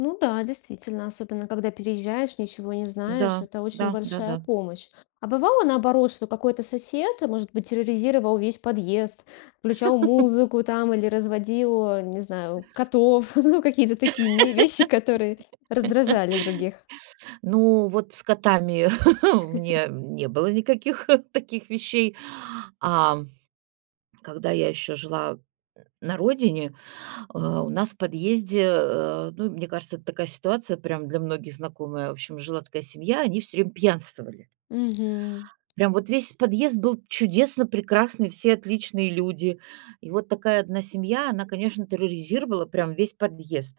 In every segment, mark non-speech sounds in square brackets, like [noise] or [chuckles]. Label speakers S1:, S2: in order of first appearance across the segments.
S1: Ну да, действительно, особенно когда переезжаешь, ничего не знаешь,
S2: Да,
S1: это очень
S2: да,
S1: большая
S2: да-да.
S1: помощь. А бывало наоборот, что какой-то сосед, может быть, терроризировал весь подъезд, включал
S2: [laughs]
S1: музыку там или разводил, э, не знаю, котов, [chuckles] ну, какие-то такие ме вещи, которые раздражали других.
S2: [laughs] Ну, вот с котами [chuckles] у
S1: [chuckles]
S2: меня не было никаких [chuckles] таких вещей, ам, когда я ещё жила н на родине, э, у нас в подъезде, э, ну, мне кажется, это такая ситуация прям для многих знакомая. В общем, жила такая семья, они всё время пьянствовали.
S1: Мгм.
S2: Прям вот весь подъезд был чудесно, прекрасный, все отличные люди. И вот такая 1 семья, она, конечно, терроризировала прям весь подъезд.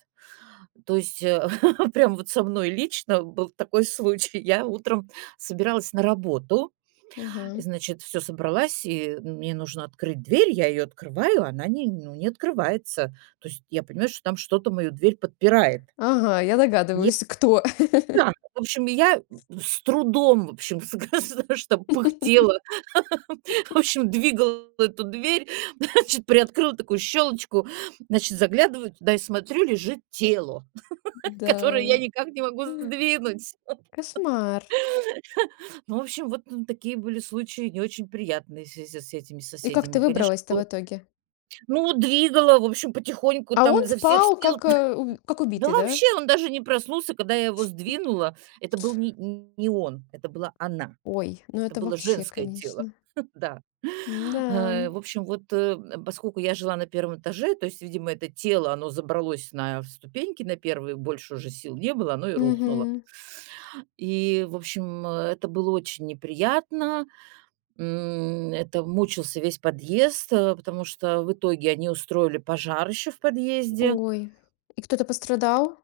S2: То есть, э, [laughs] прям вот со мной лично был такой случай. Я утром собиралась на работу,
S1: Мгм.
S2: значит, всё собралась, и мне нужно открыть дверь, я её открываю, она не ну, не открывается. То есть я понимаю, что там что-то мою дверь подпирает.
S1: Ага, я
S2: Не
S1: догадываюсь, кто. [laughs]
S2: Да, в общем, я с трудом, в общем, [laughs] в с г з нэ что пыхтела. [laughs]
S1: [laughs]
S2: В общем, двигала эту дверь, [chuckles] значит, приоткрыла такую щёлочку, значит, заглядываю туда и смотрю: лежит тело, [laughs] которое я
S1: Да.
S2: никак не могу сдвинуть.
S1: Кошмар.
S2: [laughs] Ну, в общем, вот, ну, такие были случаи не очень приятные в связи с этими
S1: И как ты
S2: соседями. Конечно,
S1: выбралась-то в
S2: было
S1: итоге?
S2: Ну, двигала, в общем, потихоньку,
S1: А
S2: там,
S1: он
S2: изо всех
S1: спал,
S2: сил.
S1: как, э, уб
S2: [chuckles] Д
S1: как
S2: да
S1: убитый, да?
S2: вообще, он даже не проснулся, когда я его сдвинула, это был не не он, это была она,
S1: Ой, ну
S2: это
S1: это
S2: было
S1: вообще,
S2: женское тело.
S1: конечно.
S2: [chuckles] Да,
S1: М-да.
S2: в общем, вот, э, поскольку я жила на 1 этаже, то есть, видимо, это тело, оно забралось на ступеньки на 1, больше уже сил не было, оно и рухнуло.
S1: Мгм.
S2: И, в общем, э, это было очень неприятно. М, это мучился весь подъезд, э, потому что в итоге они устроили пожар ещё в подъезде.
S1: Ой, и кто-то пострадал?